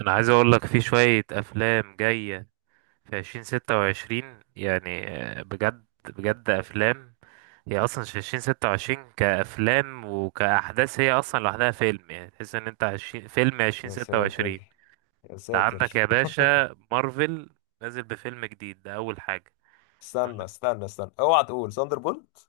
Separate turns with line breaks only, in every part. انا عايز اقول لك في شوية افلام جاية في 2026 يعني. بجد بجد افلام. هي اصلا في 2026 كافلام وكاحداث، هي اصلا لوحدها فيلم، يعني تحس ان انت عشرين فيلم عشرين
يا
ستة وعشرين
ساتر، يا
انت عندك
ساتر.
يا باشا مارفل نازل بفيلم جديد، ده اول حاجة.
استنى استنى استنى، اوعى تقول ثاندر بولت.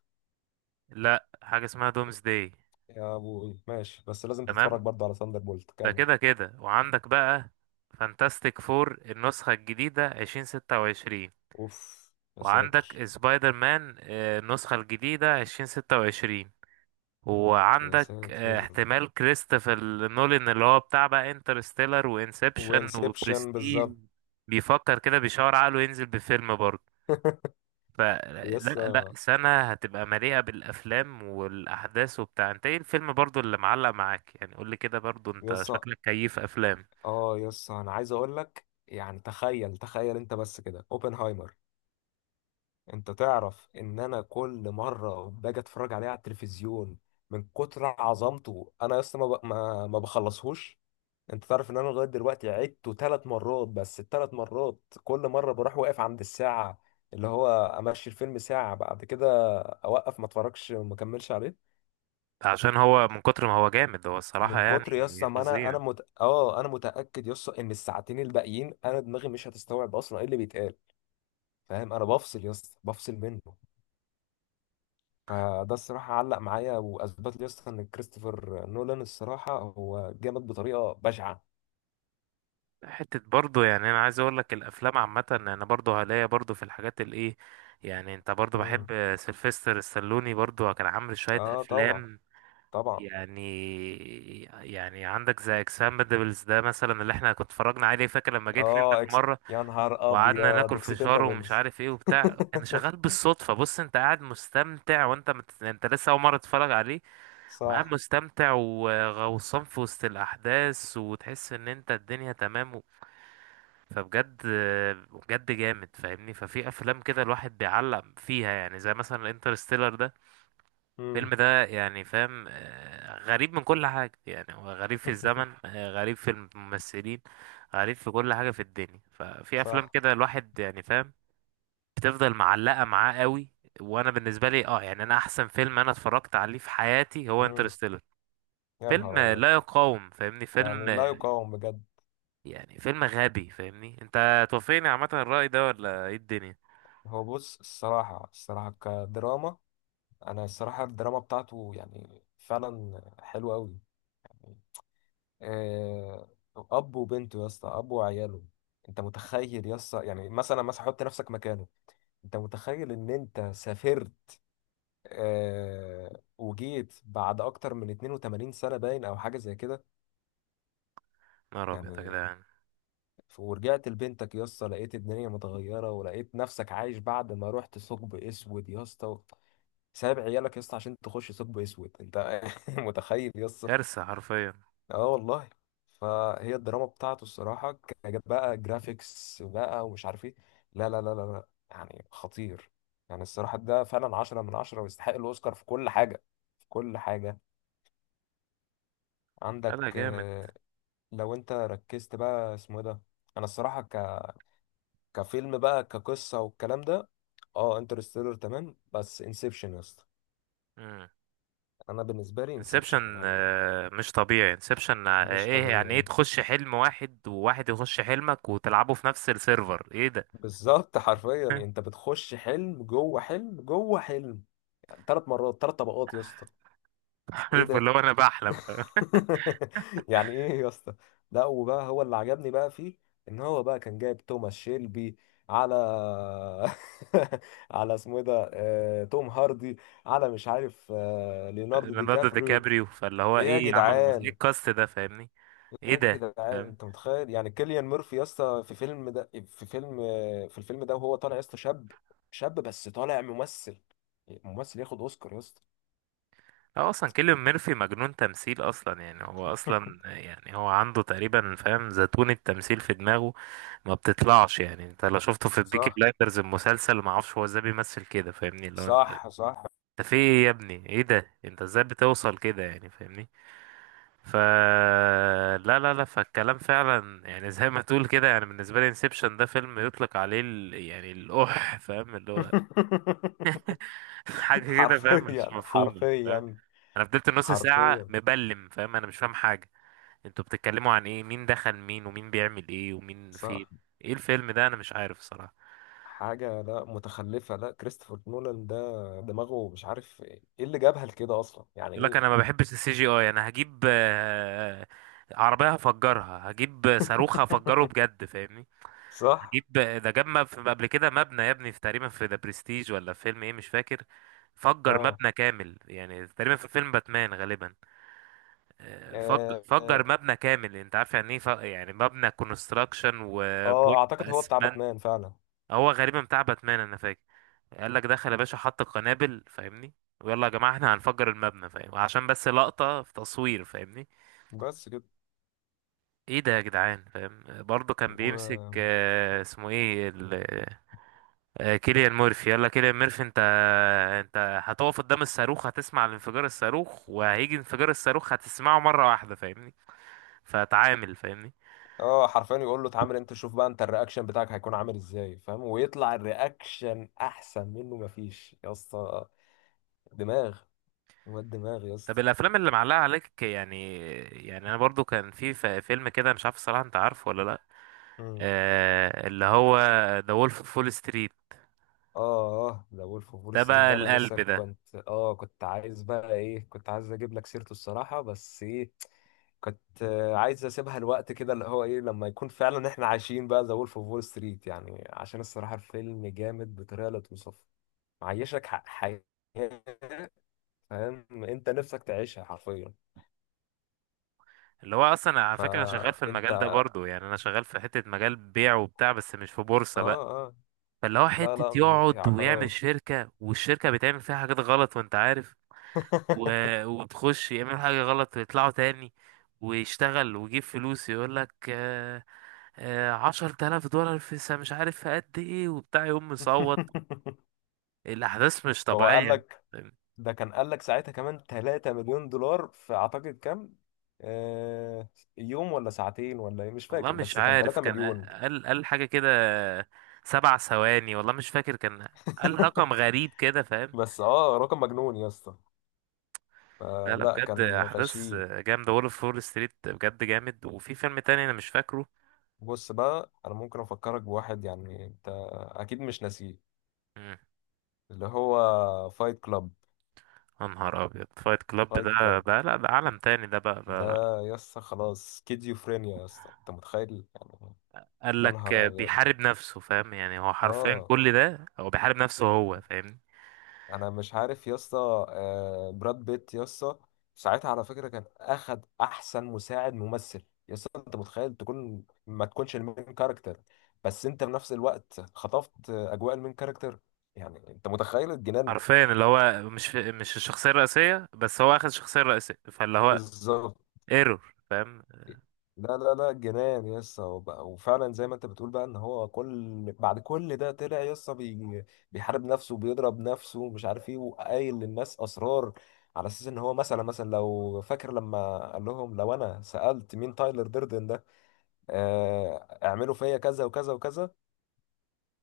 لا، حاجة اسمها دومز داي.
يا ابوي ماشي، بس لازم
تمام.
تتفرج برضه على ثاندر بولت
ده
كمل.
كده كده. وعندك بقى فانتاستيك فور النسخة الجديدة 2026.
اوف. يا
وعندك
ساتر،
سبايدر مان، النسخة الجديدة 2026.
يا
وعندك
ساتر.
احتمال كريستوفر نولان اللي هو بتاع بقى انترستيلر وانسبشن
وانسبشن
وبرستيج،
بالظبط.
بيفكر كده، بيشاور عقله ينزل بفيلم برضه. فلا لا لا،
يسا،
سنة هتبقى مليئة بالأفلام والأحداث وبتاع. انت ايه الفيلم برضه اللي معلق معاك يعني؟ قولي كده برضه، انت
يسا،
شكلك كيف أفلام؟
اه يسا، انا عايز اقول لك يعني تخيل تخيل انت بس كده اوبنهايمر. انت تعرف ان انا كل مره باجي اتفرج عليه على التلفزيون، من كتر عظمته انا يسا ما ب- ما ما بخلصهوش. انت تعرف ان انا لغايه دلوقتي عدته 3 مرات، بس الثلاث مرات كل مره بروح واقف عند الساعه اللي هو امشي الفيلم ساعه بعد كده اوقف ما اتفرجش وما اكملش عليه.
عشان هو من كتر ما هو جامد، هو الصراحة
من
يعني
كتر يسطا ما
فظيع.
انا انا مت... اه انا متاكد يسطا ان الساعتين الباقيين انا دماغي مش هتستوعب اصلا ايه اللي بيتقال. فاهم انا بفصل يسطا، بفصل منه. فده الصراحه علق معايا واثبت لي يسطا ان كريستوفر نولان الصراحه هو جامد بطريقه بشعه.
حتة برضو، يعني انا عايز اقول لك الافلام عامة، انا برضو هلاقي برضو في الحاجات الايه. يعني انت برضو
مم.
بحب سيلفستر السلوني، برضو كان عامل شوية
اه طبعا،
افلام.
طبعا.
يعني يعني عندك زي اكسبندبلز ده مثلا اللي احنا كنت اتفرجنا عليه، فاكر لما جيت لي انت
اه
في مرة
يا نهار
وقعدنا
ابيض
ناكل فشار ومش
اكسبندبلز.
عارف ايه وبتاع، كان شغال بالصدفة. بص انت قاعد مستمتع، وانت انت لسه اول مرة تتفرج عليه وقاعد
صح.
مستمتع وغوصان في وسط الاحداث وتحس ان انت الدنيا تمام. فبجد بجد جامد فاهمني. ففي افلام كده الواحد بيعلق فيها، يعني زي مثلا انترستيلر ده، الفيلم
امم.
ده يعني فاهم غريب من كل حاجة. يعني هو غريب في الزمن، غريب في الممثلين، غريب في كل حاجة في الدنيا. ففي افلام
صح.
كده الواحد يعني فاهم بتفضل معلقة معاه قوي. وانا بالنسبة لي اه يعني انا احسن فيلم انا اتفرجت عليه في حياتي هو
امم.
انترستيلر،
يا
فيلم
نهار ابيض.
لا يقاوم فاهمني، فيلم
يعني لا يقاوم بجد.
يعني فيلم غبي فاهمني. انت توافقني عامة الرأي ده ولا ايه الدنيا؟
هو بص الصراحه الصراحه كدراما، انا الصراحه الدراما بتاعته يعني فعلا حلوه قوي. آه، اب وبنته يا اسطى، اب وعياله. انت متخيل يا اسطى يعني مثلا مثلا حط نفسك مكانه. انت متخيل ان انت سافرت وجيت بعد اكتر من 82 سنه باين او حاجه زي كده؟
نهار أبيض يا
يعني
جدعان.
ورجعت لبنتك يا اسطى لقيت الدنيا متغيره ولقيت نفسك عايش بعد ما رحت ثقب اسود يا اسطى. سايب عيالك يا اسطى عشان تخش ثقب اسود انت. متخيل يا اسطى؟
كارثة حرفيا.
اه والله. فهي الدراما بتاعته الصراحه. كانت بقى جرافيكس بقى ومش عارف ايه، لا لا لا لا لا يعني خطير. يعني الصراحه ده فعلا عشرة من عشرة ويستحق الاوسكار في كل حاجه، في كل حاجه.
لا
عندك
لا جامد.
لو انت ركزت بقى اسمه إيه ده. انا الصراحه كفيلم بقى كقصة والكلام ده، اه انترستيلر تمام، بس انسبشن يا اسطى.
امم.
انا بالنسبة لي
انسبشن.
انسبشن يعني
مش طبيعي انسبشن.
مش
ايه يعني؟ ايه
طبيعي.
تخش حلم واحد، وواحد يخش حلمك وتلعبه في نفس السيرفر؟ ايه ده؟
بالظبط حرفيا، انت بتخش حلم جوه حلم جوه حلم. يعني ثلاث مرات، 3 طبقات يا اسطى. ايه
عارف
ده؟
اللي هو انا بحلم فاهم؟
يعني ايه يا اسطى؟ لا، وبقى هو اللي عجبني بقى فيه ان هو بقى كان جايب توماس شيلبي على على اسمه ايه ده توم هاردي، على مش عارف ليوناردو دي
ليوناردو دي
كابريو.
كابريو. فاللي هو
ايه يا
ايه يا عم، ايه
جدعان.
الكاست ده فاهمني؟ ايه
ايه يا
ده؟
جدعان، انت متخيل يعني كيليان ميرفي يا اسطى في فيلم ده في فيلم في الفيلم ده وهو طالع يا اسطى شاب، شاب بس طالع ممثل، ممثل ياخد اوسكار يا اسطى.
هو اصلا كيليان ميرفي مجنون تمثيل اصلا يعني، هو اصلا يعني هو عنده تقريبا فاهم زيتون التمثيل في دماغه ما بتطلعش، يعني انت لو شفته في بيكي
صح،
بلايندرز المسلسل ما اعرفش هو ازاي بيمثل كده فاهمني. لو انت
صح، صح.
انت في ايه يا ابني؟ ايه ده؟ انت ازاي بتوصل كده يعني فاهمني؟ ف لا لا لا، فالكلام فعلا يعني زي ما تقول كده، يعني بالنسبه لي انسبشن ده فيلم يطلق عليه يعني الاح فاهم اللي هو حاجه كده فاهم، مش
حرفيا،
مفهومه فاهم.
حرفيا،
انا فضلت نص ساعه
حرفيا.
مبلم فاهم، انا مش فاهم حاجه. انتوا بتتكلموا عن ايه؟ مين دخل مين؟ ومين بيعمل ايه؟ ومين فين؟
صح.
ايه الفيلم ده؟ انا مش عارف الصراحه.
حاجة لا، متخلفة لا، كريستوفر نولان ده دماغه مش عارف ايه اللي جابها لكده اصلا، يعني
يقول لك
ايه.
انا ما بحبش السي جي اي، انا هجيب عربيه هفجرها، هجيب صاروخ هفجره بجد فاهمني.
صح.
هجيب ده، قبل كده مبنى يا ابني في تقريبا في ذا برستيج ولا في فيلم ايه مش فاكر، فجر
اه.
مبنى كامل يعني تقريبا في فيلم باتمان غالبا. فج
آه، آه.
فجر مبنى كامل. انت عارف يعني ايه، يعني مبنى كونستراكشن وبوم.
اه اعتقد هو بتاع باتمان فعلا.
هو غالبا بتاع باتمان انا فاكر. قال لك دخل يا باشا حط القنابل فاهمني، ويلا يا جماعه احنا هنفجر المبنى فاهم، عشان بس لقطه في تصوير فاهمني.
بس كده.
ايه ده يا جدعان فاهم؟ برضه كان بيمسك
و...
اسمه ايه كيليان مورفي. يلا كيليان مورفي، انت هتقف قدام الصاروخ، هتسمع الانفجار، الصاروخ وهيجي انفجار الصاروخ هتسمعه مره واحده فاهمني. فتعامل فاهمني.
اه حرفيا يقول له اتعامل انت، شوف بقى انت الرياكشن بتاعك هيكون عامل ازاي فاهم، ويطلع الرياكشن احسن منه. مفيش يا اسطى. دماغ، واد دماغ يا
طب
اسطى.
الافلام اللي معلقه عليك يعني؟ يعني انا برضو كان في فيلم كده مش عارف الصراحه، انت عارفه ولا لا؟
مم.
اللي هو ذا وولف اوف فول ستريت.
اه اه، ده وولف اوف وول
ده
ستريت
بقى
ده انا لسه
القلب ده.
كنت عايز بقى ايه، كنت عايز اجيب لك سيرته الصراحه، بس ايه، كنت عايز اسيبها الوقت كده اللي هو ايه لما يكون فعلا احنا عايشين بقى ذا وولف اوف وول ستريت، يعني عشان الصراحه الفيلم جامد بطريقه لا توصف. معيشك حياة، فاهم انت نفسك تعيشها حرفيا.
اللي هو اصلا على فكره انا شغال في
فانت
المجال ده
اه،
برضو، يعني انا شغال في حته مجال بيع وبتاع بس مش في بورصه بقى.
اه،
فاللي هو
لا
حته
لا مش هي
يقعد ويعمل
عقارات.
شركه، والشركه بتعمل فيها حاجات غلط وانت عارف، و... وتخش يعمل حاجه غلط ويطلعوا تاني ويشتغل ويجيب فلوس. يقول لك 10 تلاف دولار في مش عارف في قد ايه وبتاع، يقوم مصوت. الأحداث مش
هو قال
طبيعية.
لك، ده كان قال لك ساعتها كمان 3 مليون دولار في اعتقد كام، آه يوم ولا ساعتين ولا ايه مش
والله
فاكر،
مش
بس كان
عارف
3
كان
مليون.
قال حاجة كده، 7 ثواني، والله مش فاكر كان قال رقم غريب كده فاهم.
بس اه رقم مجنون يا اسطى.
لا
آه
لا
لا،
بجد
كان
أحداث
غشيم.
جامدة، وولف فول ستريت بجد جامد. وفي فيلم تاني أنا مش فاكره.
بص بقى انا ممكن افكرك بواحد يعني انت اكيد مش ناسيه،
مم.
اللي هو فايت كلاب.
يا نهار أبيض فايت كلاب
فايت
ده
كلاب
ده لا، ده عالم تاني ده بقى
ده،
ده.
يسا خلاص سكيزوفرينيا يسا، انت متخيل يعني.
قال
يا
لك
نهار ابيض.
بيحارب نفسه فاهم؟ يعني هو حرفيا
اه
كل ده هو بيحارب نفسه هو فاهمني.
انا مش عارف يسا، آه براد بيت يسا، ساعتها على فكرة كان اخد احسن مساعد ممثل. يسا انت متخيل تكون ما تكونش المين كاركتر، بس انت في نفس الوقت خطفت اجواء المين كاركتر، يعني انت متخيل الجنان.
حرفيا اللي هو مش الشخصية الرئيسية، بس هو أخد الشخصية الرئيسية. فاللي هو
بالظبط.
ايرور فاهم.
لا لا لا جنان يسا. وبقى وفعلا زي ما انت بتقول بقى ان هو بعد كل ده طلع يسا بيحارب نفسه وبيضرب نفسه ومش عارف ايه، وقايل للناس اسرار على اساس ان هو، مثلا مثلا لو فاكر لما قال لهم لو انا سألت مين تايلر ديردن ده، آه، اعملوا فيا كذا وكذا وكذا.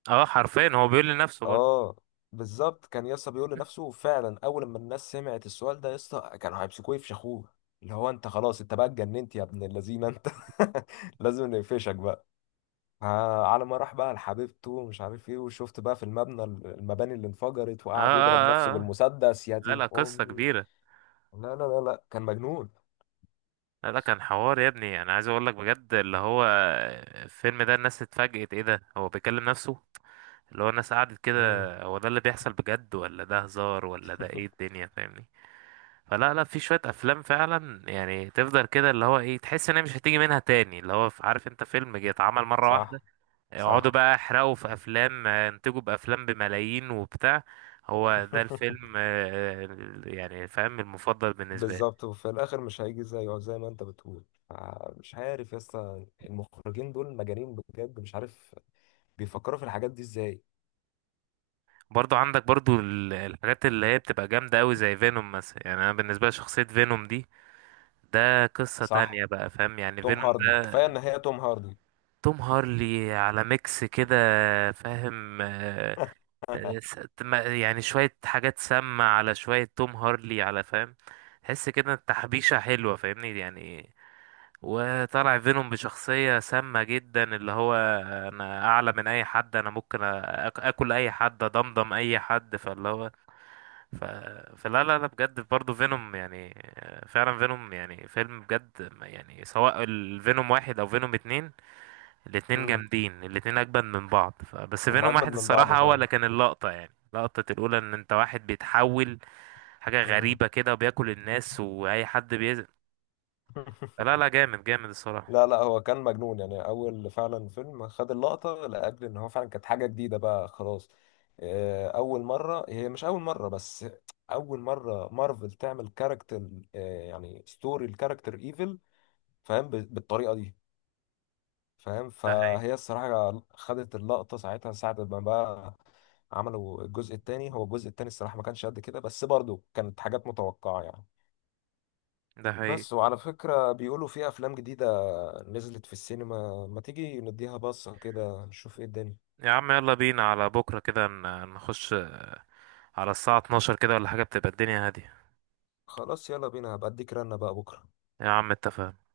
اه حرفيا هو بيقول لنفسه برضه.
اه بالظبط، كان يسا بيقول لنفسه فعلا. اول ما الناس سمعت السؤال ده يسا كانوا هيمسكوه يفشخوه، اللي هو انت خلاص، انت بقى اتجننت يا ابن اللذينه انت. لازم نقفشك بقى. على ما راح بقى لحبيبته ومش عارف ايه، وشفت بقى في المباني اللي انفجرت
اه
وقعد يضرب نفسه
اه اه.
بالمسدس يا
لا
دين
لا قصة
امي.
كبيرة.
لا لا لا لا، كان مجنون.
لا لا كان حوار يا ابني، انا عايز اقول لك بجد اللي هو الفيلم ده الناس اتفاجئت ايه ده هو بيكلم نفسه. اللي هو الناس قعدت كده،
مم.
هو ده اللي بيحصل بجد ولا ده هزار ولا ده ايه الدنيا فاهمني؟ فلا لا، في شوية افلام فعلا يعني تفضل كده، اللي هو ايه تحس ان هي مش هتيجي منها تاني، اللي هو عارف انت فيلم جه اتعمل مرة واحدة.
صح،
يقعدوا
صح.
بقى يحرقوا في افلام، ينتجوا بافلام بملايين وبتاع. هو ده الفيلم يعني فاهم المفضل بالنسبة.
بالظبط، وفي الاخر مش هيجي زيه زي ما انت بتقول. مش عارف يا اسطى، المخرجين دول مجانين بجد، مش عارف بيفكروا في الحاجات دي ازاي.
برضو عندك برضو الحاجات اللي هي بتبقى جامدة أوي زي فينوم مثلا. يعني أنا بالنسبة لي شخصية فينوم دي ده قصة
صح.
تانية بقى فاهم. يعني
توم
فينوم
هاردي
ده
كفايه ان هي توم هاردي.
توم هارلي على ميكس كده فاهم يعني شوية حاجات سامة على شوية توم هارلي على فاهم، تحس كده تحبيشة حلوة فاهمني يعني. وطلع فينوم بشخصية سامة جدا اللي هو أنا أعلى من أي حد. أنا ممكن أكل أي حد أضمضم أي حد. فاللي هو ف... فلا لا لا بجد برضه فينوم، يعني فعلا فينوم يعني فيلم بجد يعني سواء الفينوم واحد او فينوم اتنين الاتنين
مم.
جامدين، الاتنين اجمد من بعض. بس
هم
فينوم
اجمد
واحد
من بعض
الصراحة هو اللي
فعلا.
كان اللقطة، يعني لقطة الأولى إن أنت واحد بيتحول حاجة
مم.
غريبة كده وبياكل الناس وأي حد بيزق. لا لا جامد جامد الصراحة.
لا لا، هو كان مجنون يعني. اول فعلا فيلم خد اللقطه لاجل ان هو فعلا كانت حاجه جديده بقى خلاص. اول مره، هي مش اول مره بس، اول مره مارفل تعمل كاركتر يعني ستوري الكاركتر ايفل فاهم بالطريقه دي فاهم.
ده حقيقي.
فهي الصراحه خدت اللقطه ساعتها. ساعه ما بقى عملوا الجزء الثاني، هو الجزء الثاني الصراحه ما كانش قد كده، بس برضه كانت حاجات متوقعه يعني.
ده حقيقي.
بس وعلى فكره بيقولوا في افلام جديده نزلت في السينما، ما تيجي نديها بصة كده نشوف ايه الدنيا.
يا عم يلا بينا على بكرة كده، نخش على الساعة 12 كده ولا حاجة بتبقى الدنيا هادية.
خلاص يلا بينا، هبقى اديك رنة بقى بكرة.
يا عم اتفقنا.